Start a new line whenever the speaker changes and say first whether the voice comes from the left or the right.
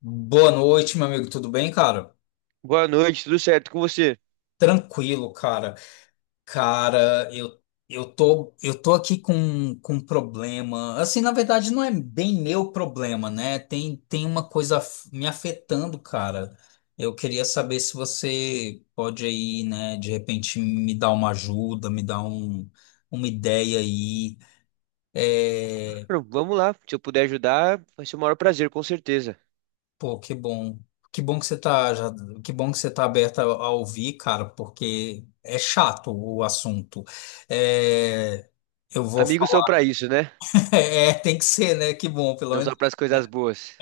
left: Boa noite, meu amigo. Tudo bem, cara?
right: Boa noite, tudo certo com você?
left: Tranquilo, cara. Cara, eu tô aqui com um problema. Assim, na verdade, não é bem meu problema, né? Tem uma coisa me afetando, cara. Eu queria saber se você pode aí, né, de repente me dar uma ajuda, me dar um, uma ideia aí. É,
right: Claro, vamos lá, se eu puder ajudar, vai ser o maior prazer, com certeza.
left: Pô, que bom. Que bom que você tá já, que bom que você tá aberta a ouvir, cara, porque é chato o assunto. É, eu vou
right: Amigos são
left: falar.
right: pra isso, né?
left: É, tem que ser, né? Que bom, pelo
right: Não só
left: menos,
right: pras coisas
left: né?
right: boas.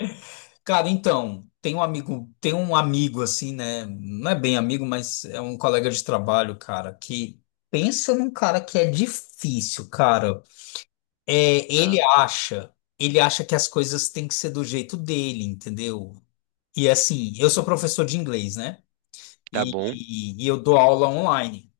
left: Cara, então, tem um amigo assim, né? Não é bem amigo, mas é um colega de trabalho, cara, que pensa num cara que é difícil, cara. É, ele
right: Tá.
left: acha, ele acha que as coisas têm que ser do jeito dele, entendeu? E assim, eu sou
right: Hum,
left: professor de inglês, né?
right: tá
left: E,
right: bom,
left: e eu dou aula online.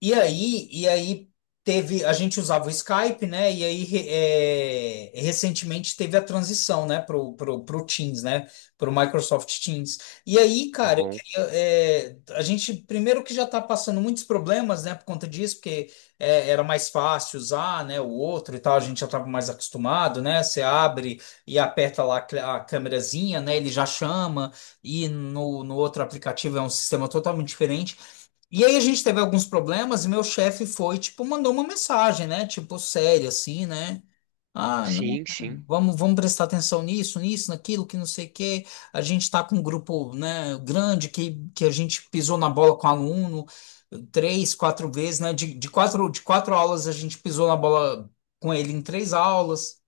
left: E aí teve, a gente usava o Skype, né? E aí recentemente teve a transição, né, pro Teams, né? Pro Microsoft Teams. E aí,
right: tá
left: cara, eu
right: bom.
left: queria, é, a gente primeiro que já está passando muitos problemas, né, por conta disso, porque é, era mais fácil usar, né, o outro e tal, a gente já estava mais acostumado, né? Você abre e aperta lá a a câmerazinha, né? Ele já chama, e no outro aplicativo é um sistema totalmente diferente. E aí a gente teve alguns problemas e meu chefe foi, tipo, mandou uma mensagem, né? Tipo, séria, assim, né? Ah, não,
right: Sim,
left: cara,
right: sim.
left: vamos prestar atenção nisso, nisso, naquilo, que não sei o quê. A gente tá com um grupo, né, grande que a gente pisou na bola com aluno três, quatro vezes, né? De quatro aulas a gente pisou na bola com ele em três aulas.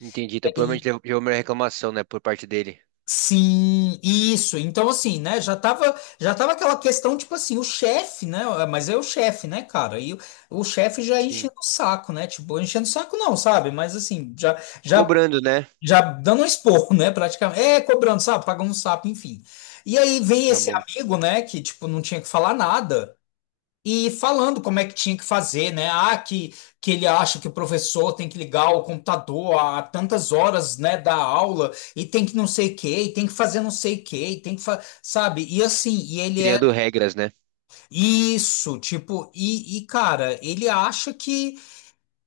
right: Entendi. Então provavelmente levou minha reclamação, né, por parte dele.
left: Sim, isso. Então, assim, né? Já tava aquela questão, tipo assim, o chefe, né? é, Mas é o chefe, né, cara? E o chefe já
right: Sim.
left: enchendo o saco, né? Tipo, enchendo o saco não, sabe? Mas assim,
right: Cobrando, né?
left: já dando um esporro, né? Praticamente. É, cobrando, sabe? Pagando um sapo, enfim. E aí vem
right: Tá
left: esse
right: bom.
left: amigo, né? Que, tipo, não tinha que falar nada. E falando como é que tinha que fazer, né? Ah, que ele acha que o professor tem que ligar o computador a tantas horas, né, da aula, e tem que não sei o quê, e tem que fazer não sei o quê, e tem que sabe? E assim, e ele é
right: Criando regras, né?
left: isso, tipo, e cara, ele acha que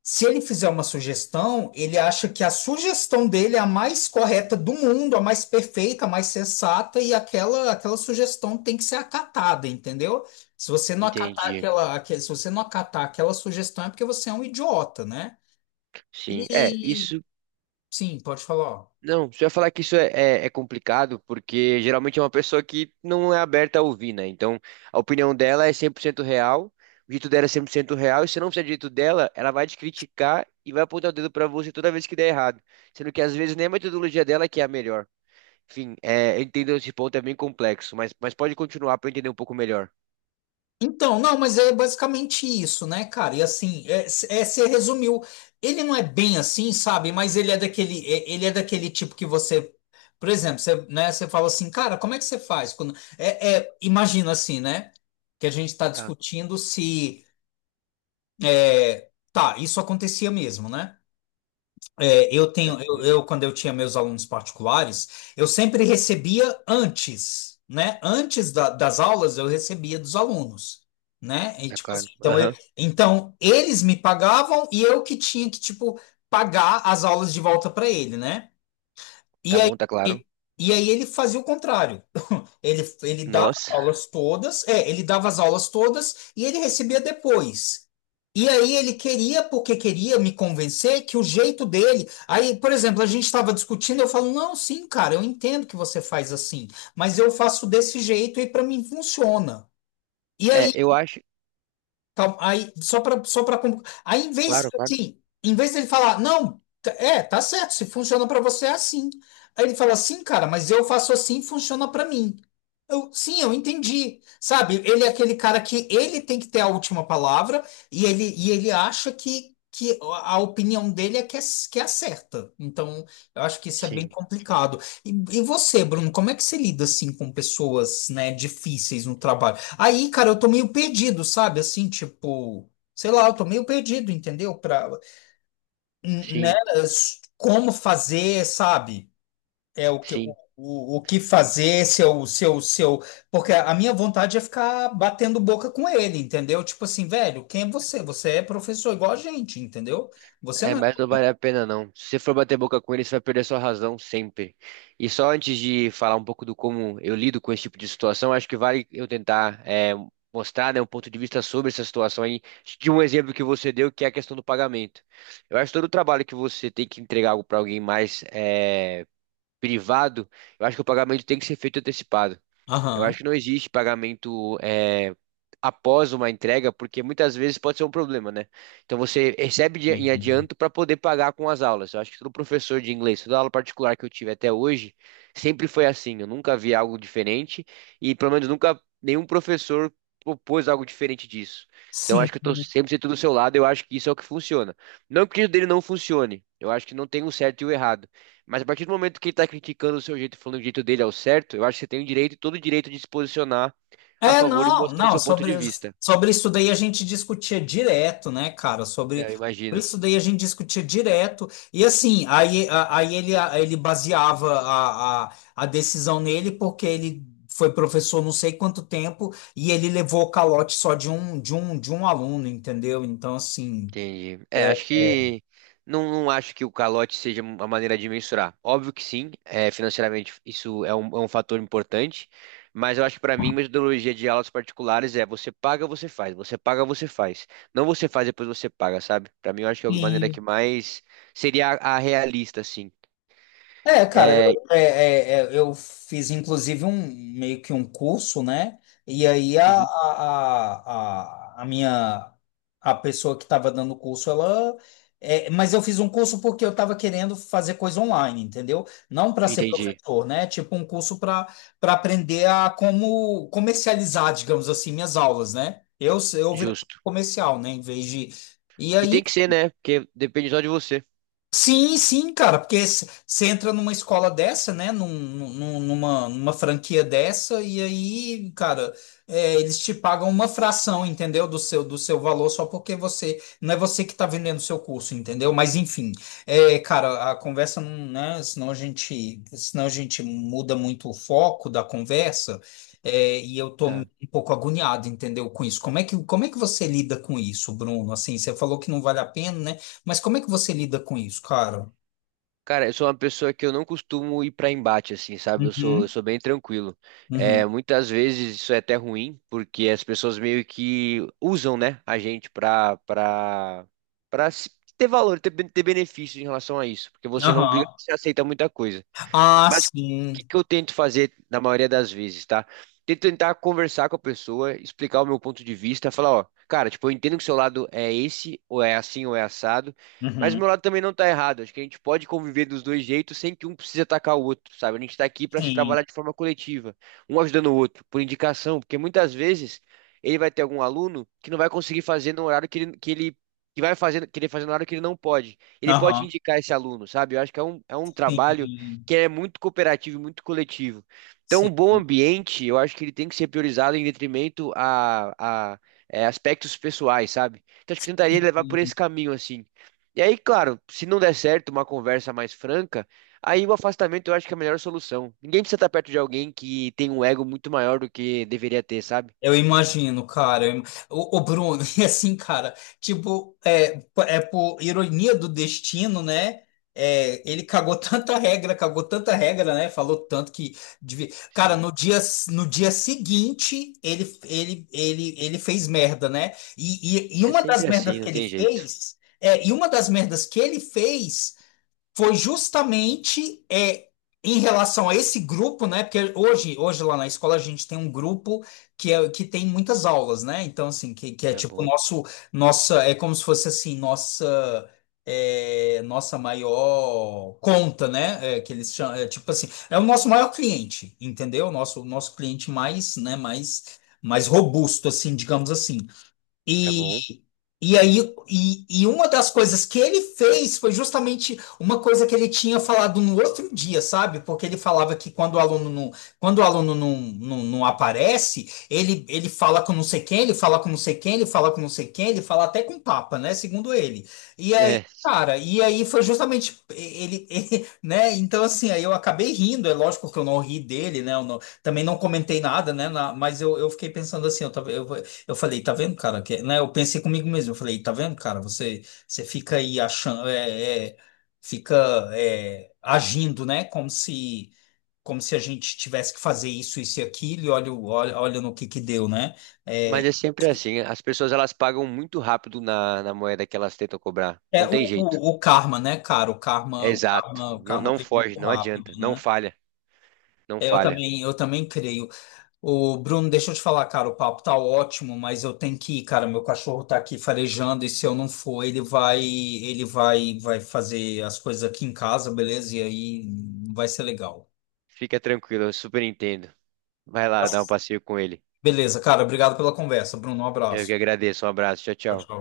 left: se ele fizer uma sugestão, ele acha que a sugestão dele é a mais correta do mundo, a mais perfeita, a mais sensata, e aquela sugestão tem que ser acatada, entendeu? Se você não acatar
right: Entendi.
left: se você não acatar aquela sugestão, é porque você é um idiota, né?
right: Sim. É,
left: E
right: isso.
left: sim, pode falar.
right: Não, você ia falar que é- é complicado, porque geralmente é uma pessoa que não é aberta a ouvir, né? Então, a opinião dela é 100% real, o jeito dela é 100% real, e se não fizer do jeito dela, ela vai te criticar e vai apontar o dedo pra você toda vez que der errado. Sendo que às vezes nem a metodologia dela que é a melhor. Enfim, é, eu entendo esse ponto, é bem complexo, mas pode continuar pra eu entender um pouco melhor.
left: Então, não, mas é basicamente isso, né, cara? E assim, você resumiu. Ele não é bem assim, sabe? Mas ele é daquele, ele é daquele tipo que você, por exemplo, você, né, você fala assim, cara, como é que você faz? Quando, imagina assim, né? Que a gente está
right: Tá,
left: discutindo se, é, tá, isso acontecia mesmo, né? É, eu
right: tá
left: tenho,
right: bom,
left: eu, quando eu tinha meus alunos particulares, eu sempre recebia antes, né? Antes das aulas, eu recebia dos alunos, né? E,
right: tá
left: tipo
right: claro.
left: assim, então,
right: Aham,
left: então, eles me pagavam e eu que tinha que, tipo, pagar as aulas de volta para ele, né? E
right: tá
left: aí,
right: bom, tá claro.
left: e, e aí ele fazia o contrário. Ele dava
right: Nossa,
left: aulas todas, é, ele dava as aulas todas e ele recebia depois. E aí ele queria, porque queria me convencer que o jeito dele. Aí, por exemplo, a gente estava discutindo, eu falo, não, sim, cara, eu entendo que você faz assim, mas eu faço desse jeito e para mim funciona. E
right: é,
left: aí
right: eu acho.
left: calma, aí, só para aí em vez
right: Claro, claro.
left: assim, em vez dele falar, não, tá certo, se funciona para você é assim. Aí ele fala assim, cara, mas eu faço assim, funciona para mim. Eu, sim, eu entendi. Sabe, ele é aquele cara que ele tem que ter a última palavra e ele acha que a opinião dele é que é, que é a certa. Então, eu acho que isso é bem
right: Sim,
left: complicado. E você, Bruno, como é que você lida assim com pessoas, né, difíceis no trabalho? Aí, cara, eu tô meio perdido, sabe? Assim, tipo, sei lá, eu tô meio perdido, entendeu? Pra, né?
right: sim,
left: Como fazer, sabe? É o que, o,
right: sim.
left: o que fazer, se eu. Porque a minha vontade é ficar batendo boca com ele, entendeu? Tipo assim, velho, quem é você? Você é professor igual a gente, entendeu? Você
right: É,
left: não é.
right: mas não vale a pena não. Se você for bater boca com ele, você vai perder sua razão sempre. E só antes de falar um pouco do como eu lido com esse tipo de situação, acho que vale eu tentar mostrar, né, um ponto de vista sobre essa situação aí, de um exemplo que você deu, que é a questão do pagamento. Eu acho que todo o trabalho que você tem que entregar algo para alguém mais privado, eu acho que o pagamento tem que ser feito antecipado. Eu acho
left: Aham.
right: que não existe pagamento após uma entrega, porque muitas vezes pode ser um problema, né? Então você recebe de- em
left: Uhum.
right: adianto para poder pagar com as aulas. Eu acho que todo professor de inglês, toda aula particular que eu tive até hoje, sempre foi assim. Eu nunca vi algo diferente e pelo menos nunca nenhum professor propôs algo diferente disso. Então
left: Sim.
right: acho que eu estou sempre sendo do seu lado. Eu acho que isso é o que funciona. Não que o dele não funcione. Eu acho que não tem um certo e o errado. Mas a partir do momento que ele tá criticando o seu jeito, falando que o jeito dele é o certo, eu acho que você tem o direito, todo o direito de se posicionar a
left: É,
right: favor e
left: não,
right: mostrando
left: não,
right: seu ponto
left: sobre,
right: de vista.
left: sobre isso daí a gente discutia direto, né, cara?
right: É,
left: Sobre,
right: eu
left: sobre
right: imagino.
left: isso daí a gente discutia direto. E assim, aí, aí ele baseava a decisão nele, porque ele foi professor não sei quanto tempo e ele levou o calote só de um, de um aluno, entendeu? Então, assim.
right: Entendi. É, acho que não, não acho que o calote seja uma maneira de mensurar. Óbvio que sim, é, financeiramente isso é um fator importante, mas eu acho que para mim, metodologia de aulas particulares é você paga, você faz, você paga, você faz. Não você faz, depois você paga, sabe? Para mim, eu acho que é a maneira que mais seria a realista, assim.
left: É, cara, eu,
right: É,
left: é, é, é, eu fiz inclusive um meio que um curso, né? E aí
right: uhum,
left: a pessoa que estava dando o curso, ela. É, mas eu fiz um curso porque eu estava querendo fazer coisa online, entendeu? Não para ser
right: entendi.
left: professor, né? Tipo um curso para aprender a como comercializar, digamos assim, minhas aulas, né? Eu virei
right: Justo.
left: comercial, né? Em vez de. E
right: E tem
left: aí.
right: que ser, né? Porque depende só de você.
left: Sim, sim, cara, porque você entra numa escola dessa, né, numa franquia dessa, e aí, cara, é, eles te pagam uma fração, entendeu, do seu valor, só porque você, não é você que tá vendendo o seu curso, entendeu? Mas, enfim, é, cara, a conversa não, né, senão a gente muda muito o foco da conversa, é, e eu tô um
right: Tá.
left: pouco agoniado, entendeu, com isso. Como é que você lida com isso, Bruno? Assim, você falou que não vale a pena, né? Mas como é que você lida com isso, cara?
right: Cara, eu sou uma pessoa que eu não costumo ir pra embate, assim, sabe? Eu sou, eu
left: Uhum,
right: sou bem tranquilo.
left: uhum,
right: É, muitas vezes isso é até ruim, porque as pessoas meio que usam, né, a gente pra, pra, pra se- ter valor, ter, ben- ter benefício em relação a isso. Porque você não
left: aham.
right: briga, você aceita muita coisa.
left: Ah,
right: Mas o
left: sim.
right: que que eu tento fazer na maioria das vezes, tá? Tento tentar conversar com a pessoa, explicar o meu ponto de vista, falar, ó, cara, tipo, eu entendo que o seu lado é esse, ou é assim, ou é assado, mas o
left: Uhum,
right: meu lado também não tá errado. Acho que a gente pode conviver dos dois jeitos sem que um precise atacar o outro, sabe? A gente tá aqui pra se
left: sim.
right: trabalhar de forma coletiva, um ajudando o outro, por indicação, porque muitas vezes ele vai ter algum aluno que não vai conseguir fazer no horário que ele que vai fazer, querer fazer no horário que ele não pode. Ele pode
left: Aham,
right: indicar esse aluno, sabe? Eu acho que é um trabalho
left: sim.
right: que é muito cooperativo, e muito coletivo. Então, um
left: Sim.
right: bom ambiente, eu acho que ele tem que ser priorizado em detrimento a aspectos pessoais, sabe? Então, acho que eu tentaria levar por esse
left: Sim.
right: caminho, assim. E aí, claro, se não der certo uma conversa mais franca, aí o afastamento eu acho que é a melhor solução. Ninguém precisa estar perto de alguém que tem um ego muito maior do que deveria ter, sabe?
left: Eu imagino, cara. Eu im- Ô, Bruno, e assim, cara, tipo, é, é por ironia do destino, né? É, ele cagou tanta regra, cagou tanta regra, né? Falou tanto que. Devia- Cara,
right: Sim.
left: no dia, no dia seguinte, ele fez merda, né? E
right: É
left: uma das
right: sempre
left: merdas
right: assim,
left: que
right: não
left: ele
right: tem jeito.
left: fez. É, e uma das merdas que ele fez foi justamente é, em relação a esse grupo, né? Porque hoje, hoje lá na escola a gente tem um grupo que é que tem muitas aulas, né? Então assim, que é
right: Tá
left: tipo
right: bom,
left: nosso nossa é como se fosse assim nossa é, nossa maior conta, né? É, que eles chamam, é, tipo assim é o nosso maior cliente, entendeu? Nosso cliente mais, né? Mais robusto, assim, digamos assim.
right: tá bom.
left: E, e aí, e uma das coisas que ele fez foi justamente uma coisa que ele tinha falado no outro dia, sabe? Porque ele falava que quando o aluno não, quando o aluno não aparece, ele fala com não sei quem, ele fala com não sei quem, ele fala com não sei quem, ele fala até com o Papa, né? Segundo ele. E aí,
right: É.
left: cara, e aí foi justamente ele, ele, né? Então, assim, aí eu acabei rindo, é lógico que eu não ri dele, né? Eu não- também não comentei nada, né? na- mas eu fiquei pensando assim, eu, tava- eu falei, tá vendo, cara? Que, é, né, eu pensei comigo mesmo, eu falei, tá vendo, cara? Você fica aí achando, fica é, agindo, né? Como se a gente tivesse que fazer isso, isso e aquilo, e olha, olha no que deu, né? É,
right: Mas é sempre assim. As pessoas elas pagam muito rápido na, na moeda que elas tentam cobrar.
left: é
right: Não tem jeito.
left: o karma, né, cara? O
right: É
left: karma, o
right: exato.
left: karma, o
right: Não,
left: karma
right: não
left: vem
right: foge,
left: muito
right: não
left: rápido,
right: adianta. Não
left: né?
right: falha, não
left: É, eu
right: falha.
left: também, eu também creio. Ô, Bruno, deixa eu te falar, cara, o papo tá ótimo, mas eu tenho que ir, cara. Meu cachorro tá aqui farejando e se eu não for, vai fazer as coisas aqui em casa, beleza? E aí não vai ser legal.
right: Fica tranquilo, eu super entendo. Vai lá, dá um passeio com ele.
left: Beleza, cara. Obrigado pela conversa, Bruno. Um
right: Eu que
left: abraço.
right: agradeço. Um abraço. Tchau,
left: Tchau,
right: tchau.
left: tchau.